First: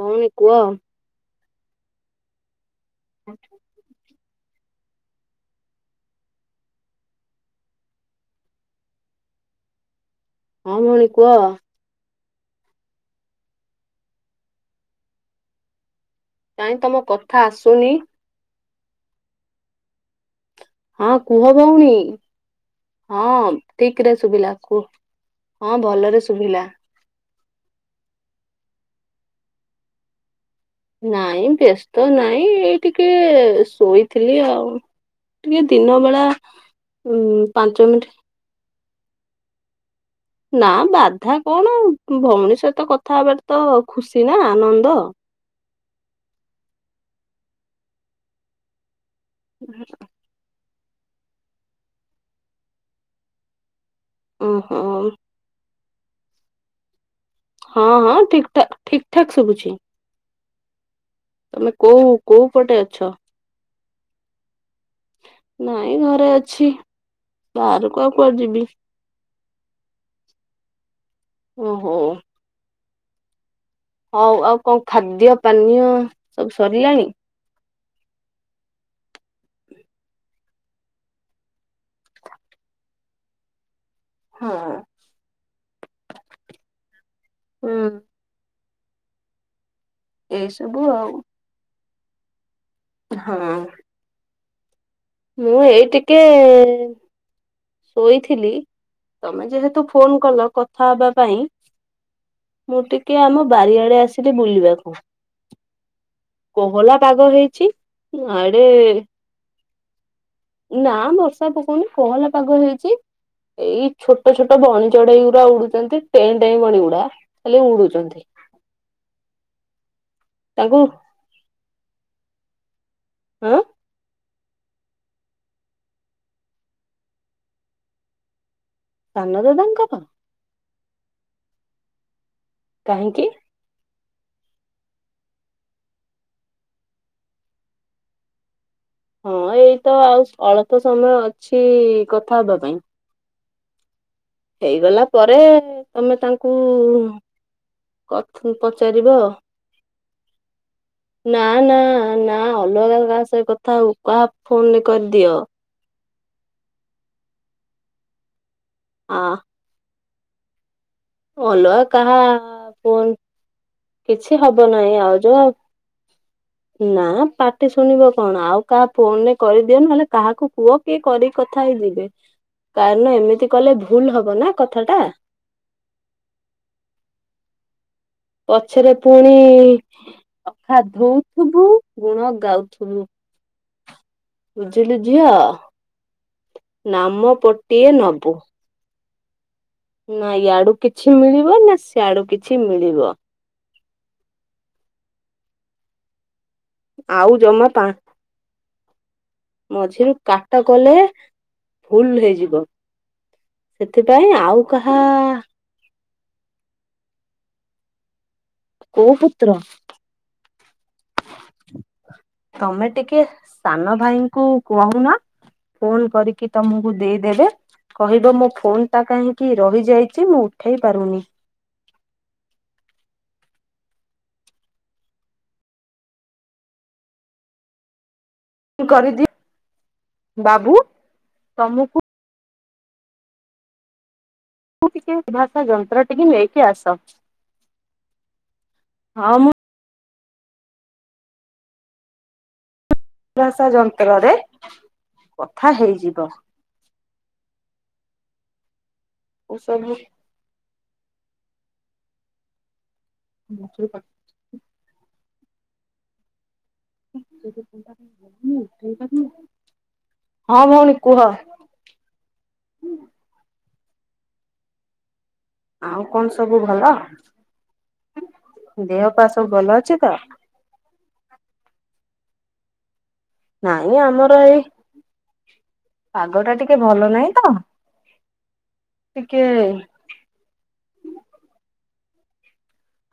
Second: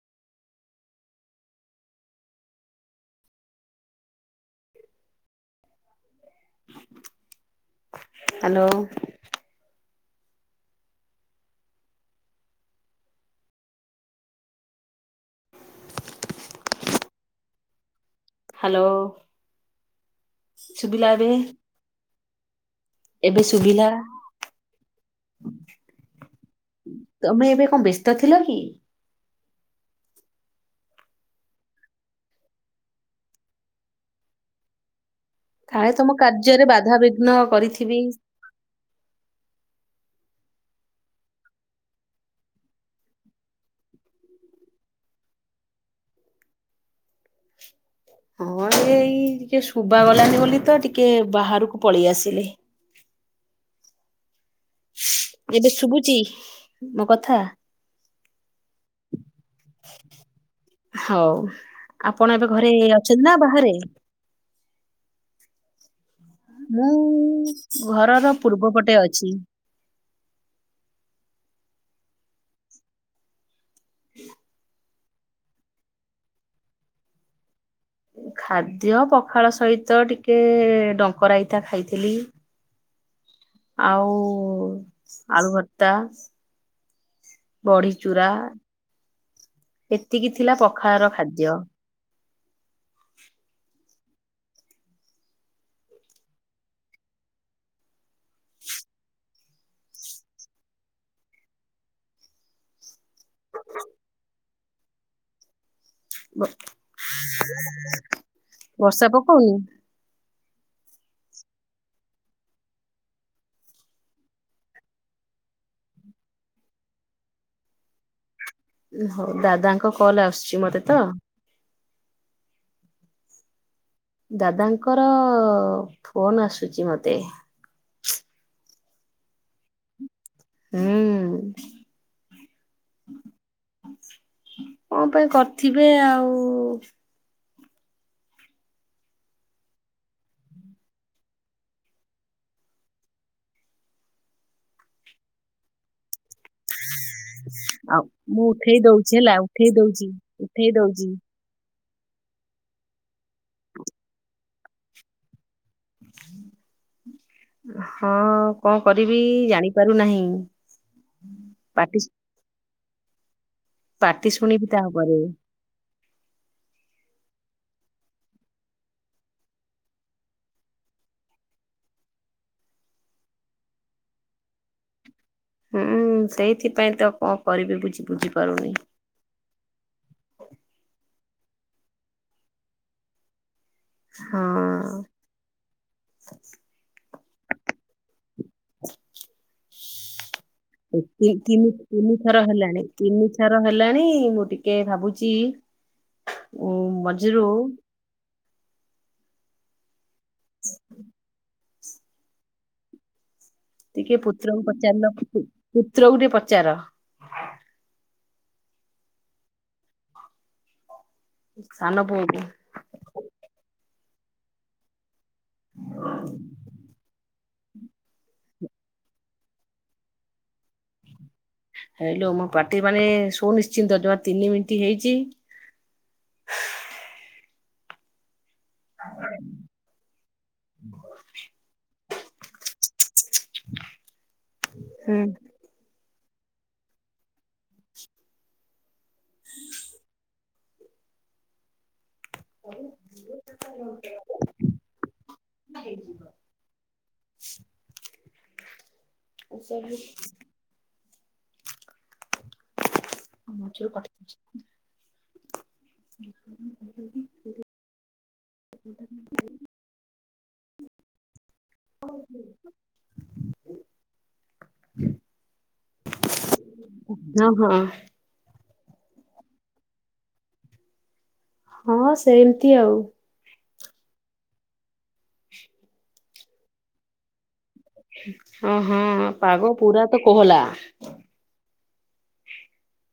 ଭଉଣୀ କୁଅ। [unintelligible] ହାଲୋ। ହଁ ଭଉଣୀ କୁହ। କାଇଁ ତମ କଥା ଆସୁନି। ହାଲୋ। ହଁ କୁହ ଭଉଣୀ। ଏବେ ହଁ ଶୁଭିଲା। ଠିକରେ ଶୁଭିଲା କୁ ହଁ ଭଲରେ ଶୁଭିଲା। ତମେ ଏବେ କଁ ବ୍ୟସ୍ତ ଥିଲ କି? ନାଇଁ ବ୍ୟସ୍ତ ନାଇଁ ଏଇ ଟିକେ ଶୋଇଥିଲି ଆଉ। ଟିକେ କାଳେ ଦିନ ତମ ବେଳା କାର୍ଯ୍ୟରେ ଉ ବାଧାବିଘ୍ନ ପାଞ୍ଚ କରିଥିବି। ମିଣ୍ଟି ନା ବାଧା କଣ ଭଉଣୀ ସହିତ କଥା ହବାଟା ତ ଖୁସି ନା ଆନନ୍ଦ। ହଁ ଏଇ ଟିକେ ଶୁବା ଗଲାନି ବୋଲି ତ ଟିକେ ବାହାରକୁ ପଳେଇ ଆସିଲି। ଓହୋଉ। ଏବେ ଶୁଭୁଚି ମୋ କଥା? ହଁ ହଁ ଠିକଠା ଠିକ ଠାକ୍ ସୁବୁଛି। ହଉ କୋଉ ଆପଣ କୋଉ ଏବେ ଘରେ ପଟେ ଅଛ ଅଛନ୍ତି ନା ବାହାରେ? ନାଇଁ ଘରେ ଅ ମୁଁ ଘରର ଯିବି ପୂର୍ବ ପଟେ ଅଛି। ଓହୋ। ହଉ ଆଉ କଣ ଖାଦ୍ୟ ପାନୀୟ ସବୁ ସରିଲାଣି? ଖାଦ୍ୟ ପଖାଳ ସହିତ ଟିକେ ଡଙ୍କରାଇତା ଖାଇଥିଲି। ଆଉ ହଁ ଓ ଆଳୁ ଭର୍ତ୍ତା ହୁଁ। ବଡ଼ି ଚୂୁରା। ଏତିକି ଏଇ ଥିଲା ସବୁ ପଖାଳର ଖାଦ୍ୟ। ହୁଁ। ମୁଁ ଏଇ ଟିକେ ଶୋଇଥିଲି ତମେ ଯେହେତୁ ଫୋନ କଲ କଥା ହବା ପାଇଁ ମୁଁ ଟିକେ ଆମ ବାରିଆଡେ ଆସିଲି ବୁଲିବାକୁ। କୋହଲା ପାଗ ହେଇଛି ଆଡେ-ଏ-ଏ ହୁଇ ନା ବର୍ଷା ପକଉନି କୋହଲା ପାଗ ହେଇଛି। ଏଇ ଛୋଟ ଛୋଟ ବଣି ଚଢେଇ ଗୁଡା ଉଡୁଛନ୍ତି ଟେଁ ଟେଁ ବଣି ଗୁଡା। ଖାଲି ଉଡୁଛନ୍ତି। ହଁ ଦାଦାଙ୍କ କଲ୍ ଆସୁଛି ତାଙ୍କୁ ମତେ ତ। ହ ଦାଦାଙ୍କର-ଅ-ଅ-ଅ-ଅ ଫୋନ ଆସୁଛି ମତେ। ସାନ ଦାଦାଙ୍କର? ହୁଁ। କାହିଁକି? କଣ ପାଇଁ କରିଥିବେ ଆଉ-ଉ-ଉ-ଉ। ହଁ ଏଇତ ଆଉ ଅଳ୍ପ ସମୟ ଅଛି-ଇ-ଇ କଥା ହବା ପାଇଁ। ହେଇଗଲା ପରେ ତମେ ତାଙ୍କୁ ଆଉ ମୁଁ କଥ ଉଠେଇ ପଚାରିବ ଦଉଛି ଆଉ। ହେଲା ଉଠେଇ ଦଉଛି ଉଠେଇ ଦଉଛି। ନା ନା ନା ଅଲଗା କାହା ସହ କଥା ହୁଅ କାହା ଫୋନରେ କରିଦିଅ। ହଁ କଣ ଆ କରିବି-ଇ-ଇ-ଇ ଜାଣିପାରୁନାହିଁ। ଅଲଗା ପାଟି କାହା-ଆ-ଆ ଫୋନ୍। ପାଟି ଶୁଣିବିି ତାହା ପରେ। ଯୋଉ ନା ପାଟି ଶୁଣିବ କଣ ଆଉ କାହା ଫୋନରେ କରିଦିଅ ନ ହେଲେ କାହାକୁ କୁହ କିଏ କରି କଥା ହେଇଯିବେ କାରଣ ଏମିତି କଲେ ଭୁଲ ହବ ନା କଥା ଟା। ହୁଁ ସେଇଥିପାଇଁ ତ କଣ କରିବି ବୁଝି ବୁଝିି ପଛରେ ପୁଣି-ଇ-ଇ-ଇ ଅଖା ଧଉଥିବୁ ଗୁଣ ଗାଉଥିବୁ। ବୁଝିଲୁ ହଁ ଝିଅ। ନାମ ପୋଟିଏ ନବୁ। [inaudible] ନାଁ ଇଆଡୁ ଏଇ କିଛି ତିନ୍ ମିଳିବ ତିନି ନା ତିନି ସିଆଡୁ ଥର କିଛି ହେଲାଣି ମିଳିବ ତିନି ଥର ହେଲାଣି-ଇ-ଇ ମୁଁ ଟିକେ ଭାବୁଛି ଆଉ ମଝିରୁ ଜମା ପା ମଝିରୁ କାଟ କଲେ ଭୁଲ ହେଇଯିବ ସେଥିପାଇଁ ଆଉ କାହା-ଆ-ଆ-ଆ-ଆ ପୁତ୍ର କୁ ଟିକେ ପଚାର। କୋଉ ପୁତ୍ର ସାନ ପୁଅକୁ ତମେ ଟିକେ ସାନ ଭାଇଙ୍କୁ କହୁନ ଫୋନ କରିକି ତମକୁ ଦେଇଦେବେ କହିବ ମୋ ଫୋନ ଟା କାହିଁକି ରହିଯାଇଛି ମୁଁ ଉଠେଇ ପାରୁନି। ହେଇଲୋ ମୋ ପର୍ତି ବନେ ସୁନିଶ୍ଚିନ୍ତ ଜମା ତିନି ମିନିଟ୍ ହେଇଛି। କରିଦି ବାବୁ ତମକୁ [inaudible] ଉ ଟିକେ ଭାଷା ଯନ୍ତ୍ର ଟିକେ ନେଇକି ଆସ ହଁ ମୁଁ ଅଭାଷା ଯନ୍ତ୍ରରେ କଥା ହେଇଯିବ। ମୁଁ ଏସବୁ ଚାଲିଲି। ମଝିରୁ କଟିଛି। ହଁ ଭଉଣୀ କୁହ। [unintelligible] ଆଉ କଣ ସବୁ ଭଲ, ହଁ ହଁ ଦେହ ପା ସବୁ ଭଲ ଅଛି ତ? ହଁ ସେମିତି ଆଉ। ନାଇଁ ଆମର ଏଇ ପାଗ ଟା ଟିକେ ଭଲ ନାହିଁ ତ। ହଁ ହଁ ଟିକେ ପାଗ ପୁରା ତ କୋହଲା।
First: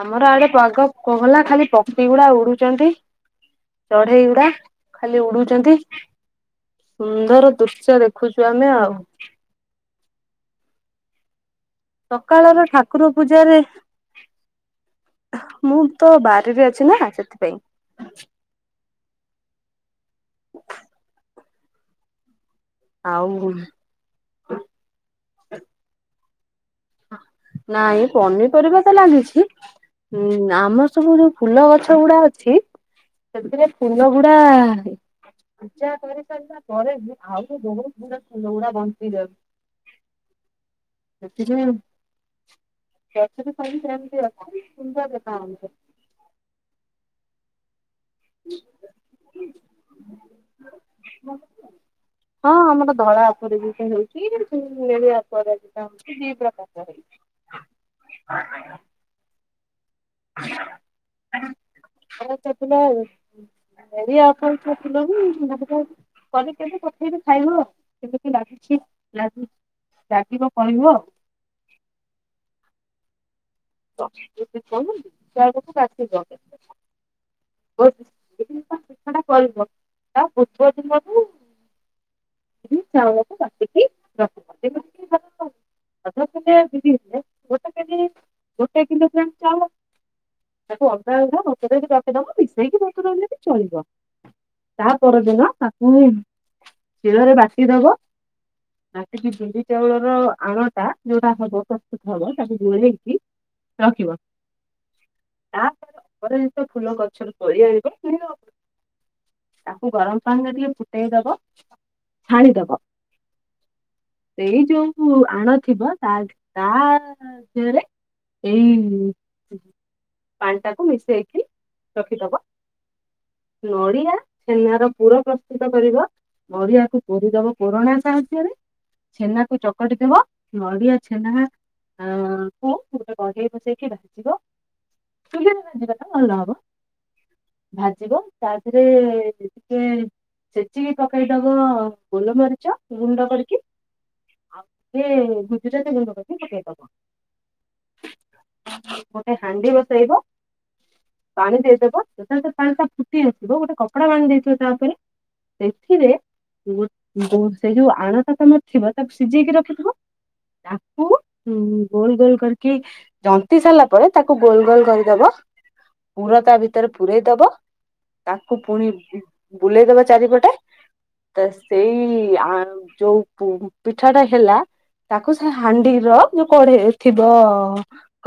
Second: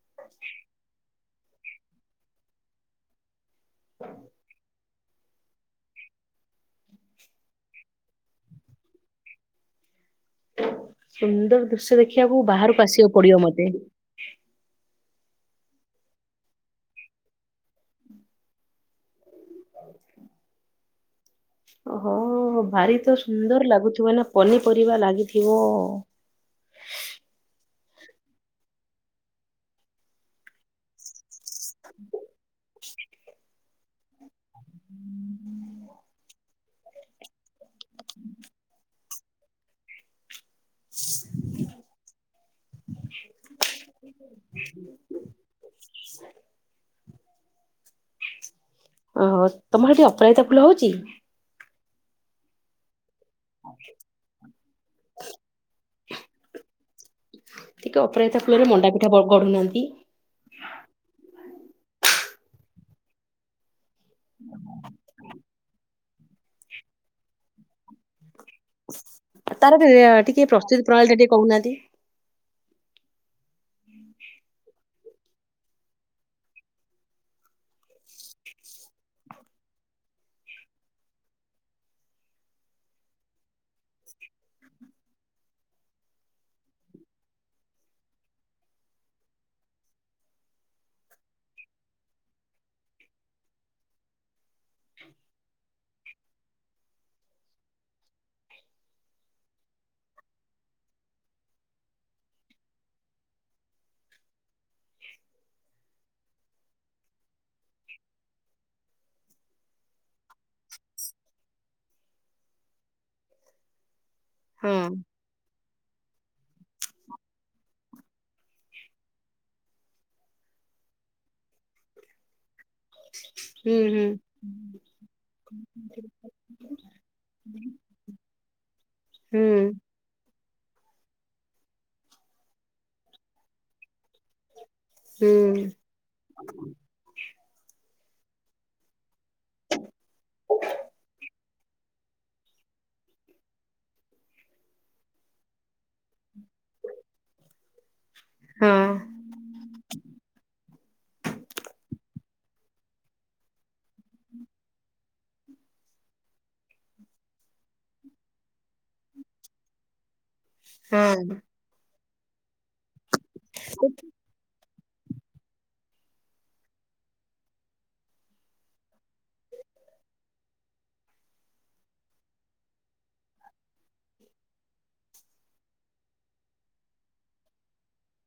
ଆମର ଆଡେ ପାଗ କୋହଲା ଖାଲି ପକ୍ଷୀ ଗୁଡା ଉଡୁଛନ୍ତି ଚଢେଇ ଗୁଡା। ଖାଲି ଉଡୁଛନ୍ତି ସୁନ୍ଦର ଦୃଶ୍ୟ ଦେଖୁଛୁ ଆମେ ଆଉ। ସୁନ୍ଦର ଦୃଶ୍ୟ ଦେଖିବାକୁ ସକାଳର ବାହାରକୁ ଠାକୁର ଆସିବାକୁ ପଡିବ ପୂଜାରେ ମତେ। ମୁଁ ତ ବାରିରେ ଅଛି ନା ସେଥିପାଇଁ। [inaudible] ଓହୋ ଭାରି ତ ଆଉ ସୁନ୍ଦର ଲାଗୁଥିବ ନା ପନିପରିବା ଲାଗିଥିବ। ନାଇଁ ପନିପରିବା ତ ଲାଗିଛି ଉଁ ଆମର ସବୁ ଯୋଉ। ଫୁଲ ଗଛ ଗୁଡା ଅଛି ସେଥିରେ ଫୁଲ ଗୁଡା। ପୂଜା କରିସାରିଲା ପରେ ବି ଆହୁରି ବହୁତ ଗୁଡ଼ା ଫୁଲ ଗୁରା ବଞ୍ଚି ଯାଉ [inaudible] ରଖିଛୁ। [unintelligible] କି ଶାଢ଼ୀ। ହୁଁ। ଓହୋ ତମର ସେଠି ଅପରାଜିତା ଫୁଲ ହଉଛି। ହଁ ଆମର ଧଳା ଅପରାଜିତା ହଉଛି [unintelligible] ନେଳିଆ ଅପରାଜିତା ହଉଛି ଦି ପ୍ରକାରର ହଉଚି। ଟିକେ ଅପରାଜିତା ଫୁଲରେ ମଣ୍ଡା ପିଠା ବ ଗଢୁନାହାନ୍ତି। [unintelligible] ତ ଫୁଲ ଆଉ। [unintelligible] ଥିଲେ ବି [unintelligible] କରି କେବେ ପଠେଇବି ଖାଇବ କେମିତି ଲାଗି ତାର ରେ ରେ ଆ ଟିକେ ଲାଗିବ ପ୍ରସ୍ତୁତି କହିବ ଆଉ ପ୍ରଣାଳୀ ଟା ଟିକେ କହୁନାହାନ୍ତି। [unintelligible] କାର୍ତ୍ତିକ। [unintelligible] କରିବ ତା ପୂର୍ବ ଦିନରୁ। ଟିକି ଚାଉଳକୁ ବାଟିକି ରଖିବ ଯେମିତି କି [unintelligible] [unintelligible] ଭିଯେଇଥିଲେ ଗୋଟେକେଜି। ଗୋଟେ କିଲୋ ଗ୍ରାମ ଚାଉଳ। ତାକୁ ଅଧା ଅଧା ବତୁରେଇକି ରଖିଦବ ମିଶେଇକି ବତୁରେଇଲେ ବି ଚଳିବ। ତା ପରଦିନ ତାକୁ ଶିଳରେ ବାଟି ଦବ। ବାଟିକି ବିରି ଚାଉଳର ଆଣଟା ଯୋଉଟା ହବ ପ୍ରସ୍ତୁତ ହବ ତାକୁ ଗୋଳେଇକି। ରଖିବ ତାପର ପରେ ଯେତେ ଫୁଲ ଗଛ କରି ଆଣିବ। ତାକୁ ଗରମ ପାଣିରେ ଟିକେ ଫୁଟେଇ ଦବ ଛାଣିଦବ। ସେଇ ହଁ ଯୋଉ ଆଣ ଥିବ ତା ତା ଦେହରେ। ଏଇ ପାଣି ଟାକୁ ମିଶେଇକି ରଖିଦବ। ହୁଁ ହୁଁ ନଡିଆ ଛେନାର ପୁର ପ୍ରସ୍ତୁତ କରିବ। ନଡିଆକୁ କୋରିଦବ କୋରଣା ସାହାଯ୍ୟରେ ଛେନାକୁ ହୁଁ ଚକଟି ଦେବ। ନଡ଼ିଆ ଛେନା ଆ କୁ ଗୋଟେ କଢେଇ ବସେଇକି ଭାଯିବ। ହୁଁ ଚୁଲିରେ ଭାଜିଦେଲେ ଭଲ ହବ। ଭାଜିବ ତା ଧେରେ ଏ ଟିକେ ଛେଚିକି ପକେଇ ଦବ ଗୋଲମରିଚ ଗୁଣ୍ଡ କରିକି। ଆଉ ଟିକେ ଗୁଜୁରାତି ଗୁଣ୍ଡ ପକେଇ ପକେଇଦବ। ହଁ। ଏ ହାଣ୍ଡି ବସେଇବ। ପାଣି ଦେଇଦବ ଯେତେବେଳେ ସେ ପାଣି ଟା ଫୁଟି ଆସିବ ଗୋଟେ କପଡ଼ା ବାନ୍ଧି ଦେଇଥିବ ତା ଉପରେ। ଏଥିରେ। ଉଁ ଯୋଉ ଯୋଉ ସେ ଯୋଉ ଆଣ ତମର ଥିବ ତାକୁ ସିଝେଇକି ରଖିଥିବ। ତାକୁ ହଁ। ଉଁ ଗୋଲ ଗୋଲ କରିକି। ଜନ୍ତି ସାରିଲା ପରେ ତାକୁ ଗୋଲ ଗୋଲ କରିଦବ ପୁର ତା ଭିତରେ ପୂରେଇ ଦବ। ତାକୁ ପୁଣି ଉଁ ବୁଲେଇଦବ ଚାରିପଟେ। ତ ସେଇ ଆ ମ ଯୋଉ ପୁ ପିଠାଟା ହେଲା। ତାକୁ ସେ ହାଣ୍ଡିର ଯୋଉ କଢେଇ ଥିବ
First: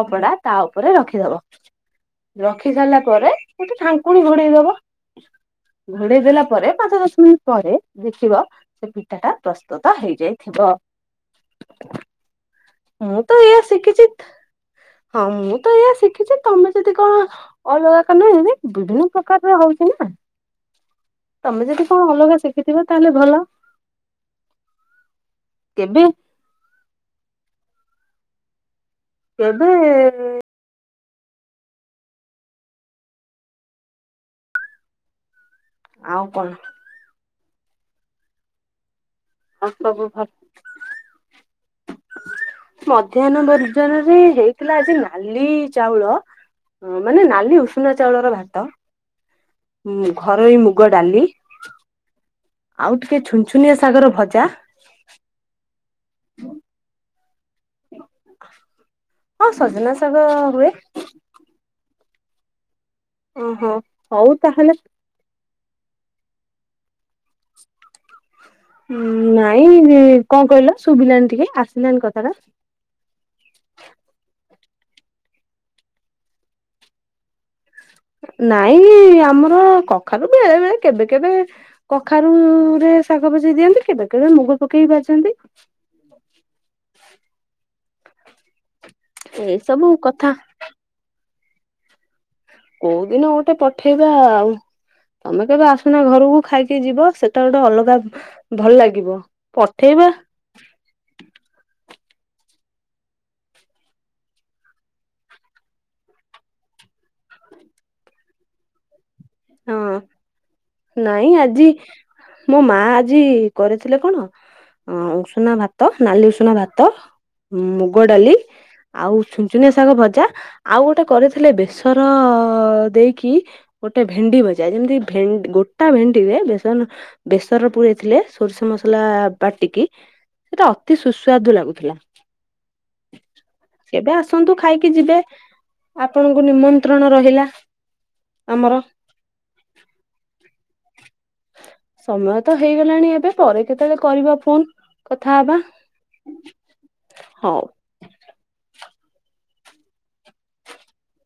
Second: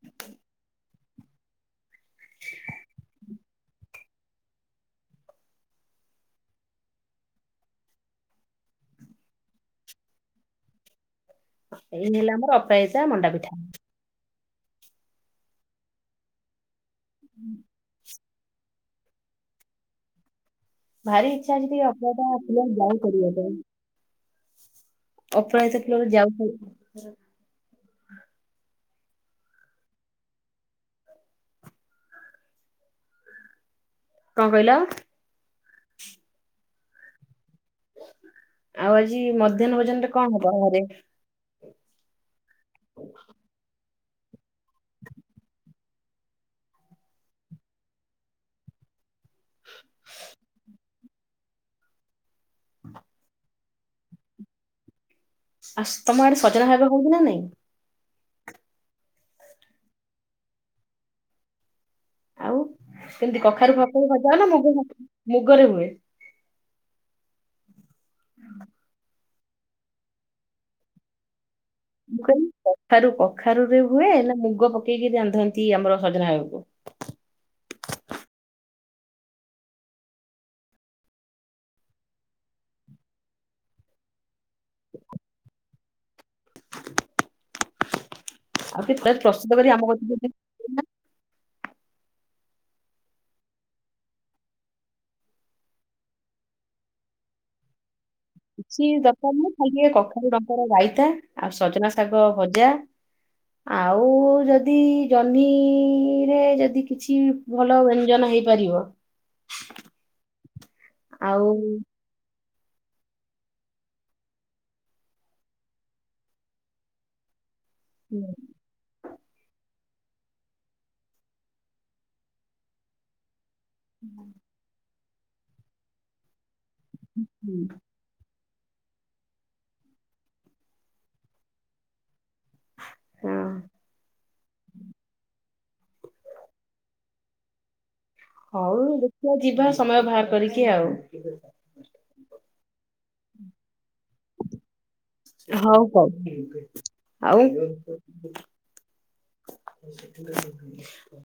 କପଡା ତା ଉପରେ ରଖିଦବ। ରଖିସାରିଲା ପରେ ଗୋଟେ ଢାଙ୍କୁଣି ଘୋଡେଇ ଦବ। ଘୋଡେଇ ଦେଲା ପରେ ପାଞ୍ଚ ଦଶ ମିନିଟ ପରେ ଦେଖିବ ସେ ପିଠାଟା ପ୍ରସ୍ତୁତ ହେଇଯାଇଥିବ। ଏଇ ହେଲା ଆମର ଅପେଜ ମୁଁ ତ ଏଇୟା ଶିଖିଚି ହଁ ମୁଁ ତ ଏଇୟା ଶିଖିଛିି। ତମେ ଯଦି କଣ ଅଲଗା କଲ ଏମିତି ବିଭିନ୍ନ ପ୍ରକାରର ହଉଛି ନା। ଭାରି ଇଚ୍ଛା ଅଛି ତମେ ଟିକେ ଯଦି କଣ ଅପରାଜିତା ଅଲଗା ଫୁଲରେ ଶିଖିଥିବ ଯାଉ ତାହେଲେ କରିବା ଭଲ। ପାଇଁ। ଅପରାଜିତା କେବେ ଫୁଲରେ ଯାଉ ଫାଉ। କେବେ କଣ କହିଲ? ଆଉ କଣ? ଆଉ ଆଜି ଆଉ ମଧ୍ୟାହ୍ନ ସବୁ ଭୋଜନରେ ଭଲ କଣ ହବ ଘରେ? ମଧ୍ୟାହ୍ନ ଭୋଜନରେ ହେଇଥିଲା ଆଜି ନାଲି ଚାଉଳ ମାନେ ନାଲି ଉଷୁନା ଚାଉଳର ଭାତ। ଘରୋଇ ମୁଗ ଡାଲି ଆଉ ଟିକେ ଛୁନ-ଛୁନ ଚୁନିଆ ସାଗର ଭଜା। ଆସ୍ ତମ ଆଡେ ସଜନା ଶାଗ ହଉଛି ନା ନାଇଁ? ହଁ ସଜନା ଶାଗ ହୁଏ। ଆଉ କେମିତି ଓହୋ କଖାରୁ ପକେଇ ହଉ ଭଜାଅ ନା ତାହେଲେ ମୁଗ ମୁଗରେ ହୁଏ? ନାଇଁ ସେ କଣ କହିଲ ଶୁଭିଲାନି ଟିକେ ଆସିଲାନି କଥାଟା? କଖାରୁ-କଖାରୁ ରେ ହୁଏ ନା ମୁଗ ପକେଇକି ରାନ୍ଧନ୍ତି ଆମର ସଜନା ଶାଗକୁ? ନାଇଁ ଆମର କଖାରୁ ବେଳେ-ବେଳେ କେବେ-କେବେ କଖାରୁ ରେ ଶାଗ ଭାଜି ଦିଅନ୍ତି କେବେ କେବେ ମୁଗ ପକେଇ ଭାଜନ୍ତି। ଆଉ [unintelligible] ଏଇ ପ୍ରସ୍ତୁତ କରି ସବୁ ଆମ [inaudible] କଥା କୋଉ ଦିନ ଗୋଟେ ପଠେଇବା ଆଉ। ତମେ କେବେ ଆସୁନା ଘରକୁ ଖାଇକି ଯିବ ସେଟା ଗୋଟେ ଅଲଗା ଭଲ କିଛି ଲାଗିବ ଦରକାର ନୁହଁ ଖାଲି ଟିକେ ପଠେଇବା କଖାରୁ ଡଙ୍କର ରାଇତା ଆଉ ସଜନା ଶାଗ ଭଜା। ଆଉ ଯଦି ଜହ୍ନିରେ ଯଦି କିଛି ଭଲ ବ୍ୟଞ୍ଜନ ହେଇପାରିବ। ହଁ ନାଇଁ ଆଉ ଆଜି ମୋ ମା ଆଜି କରିଥିଲେ କଣ? ଅ ଉଷୁନା ଭାତ ନାଲି ଉଷୁନା ଭାତ ମୁଗ ହୁଁ ଡାଲି। ଆଉ ଛୁଚୁନିଆ ଶାଗ ଭଜା ଆଉ ଗୋଟେ କରିଥିଲେ ବେସର ଦେଇକି। ଗୋଟେ ଭେଣ୍ଡି ଭଜା ଯେମିତି ଭେନ୍ ଗୋଟା ଭେଣ୍ଡି ରେ ବେସନ ହୁଁ ବେସର ପୁରେଇ ଥିଲେ। ସୋରିଷ ମସଲା ବାଟିକି ସେଟା ଅତି ସୁସ୍ୱାଦୁ ଲାଗୁଥିଲା। ହଁ। କେବେ ଆସନ୍ତୁ ଖାଇକି ଯିବେ ଆପଣଙ୍କୁ ନିମନ୍ତ୍ରଣ ରହିଲା। ହଉ ଆମର ଦେଖିବା ଯିବା ସମୟ ବାହାର କରିକି ଆଉ। ସମୟ ତ ହେଇଗଲାଣି ଏବେ ପରେ କେତେବେଳେ କରିବା ଫୋନ। କଥା ହବା ହଉ କହିବି ହଉ ଆଉ? [inaudible]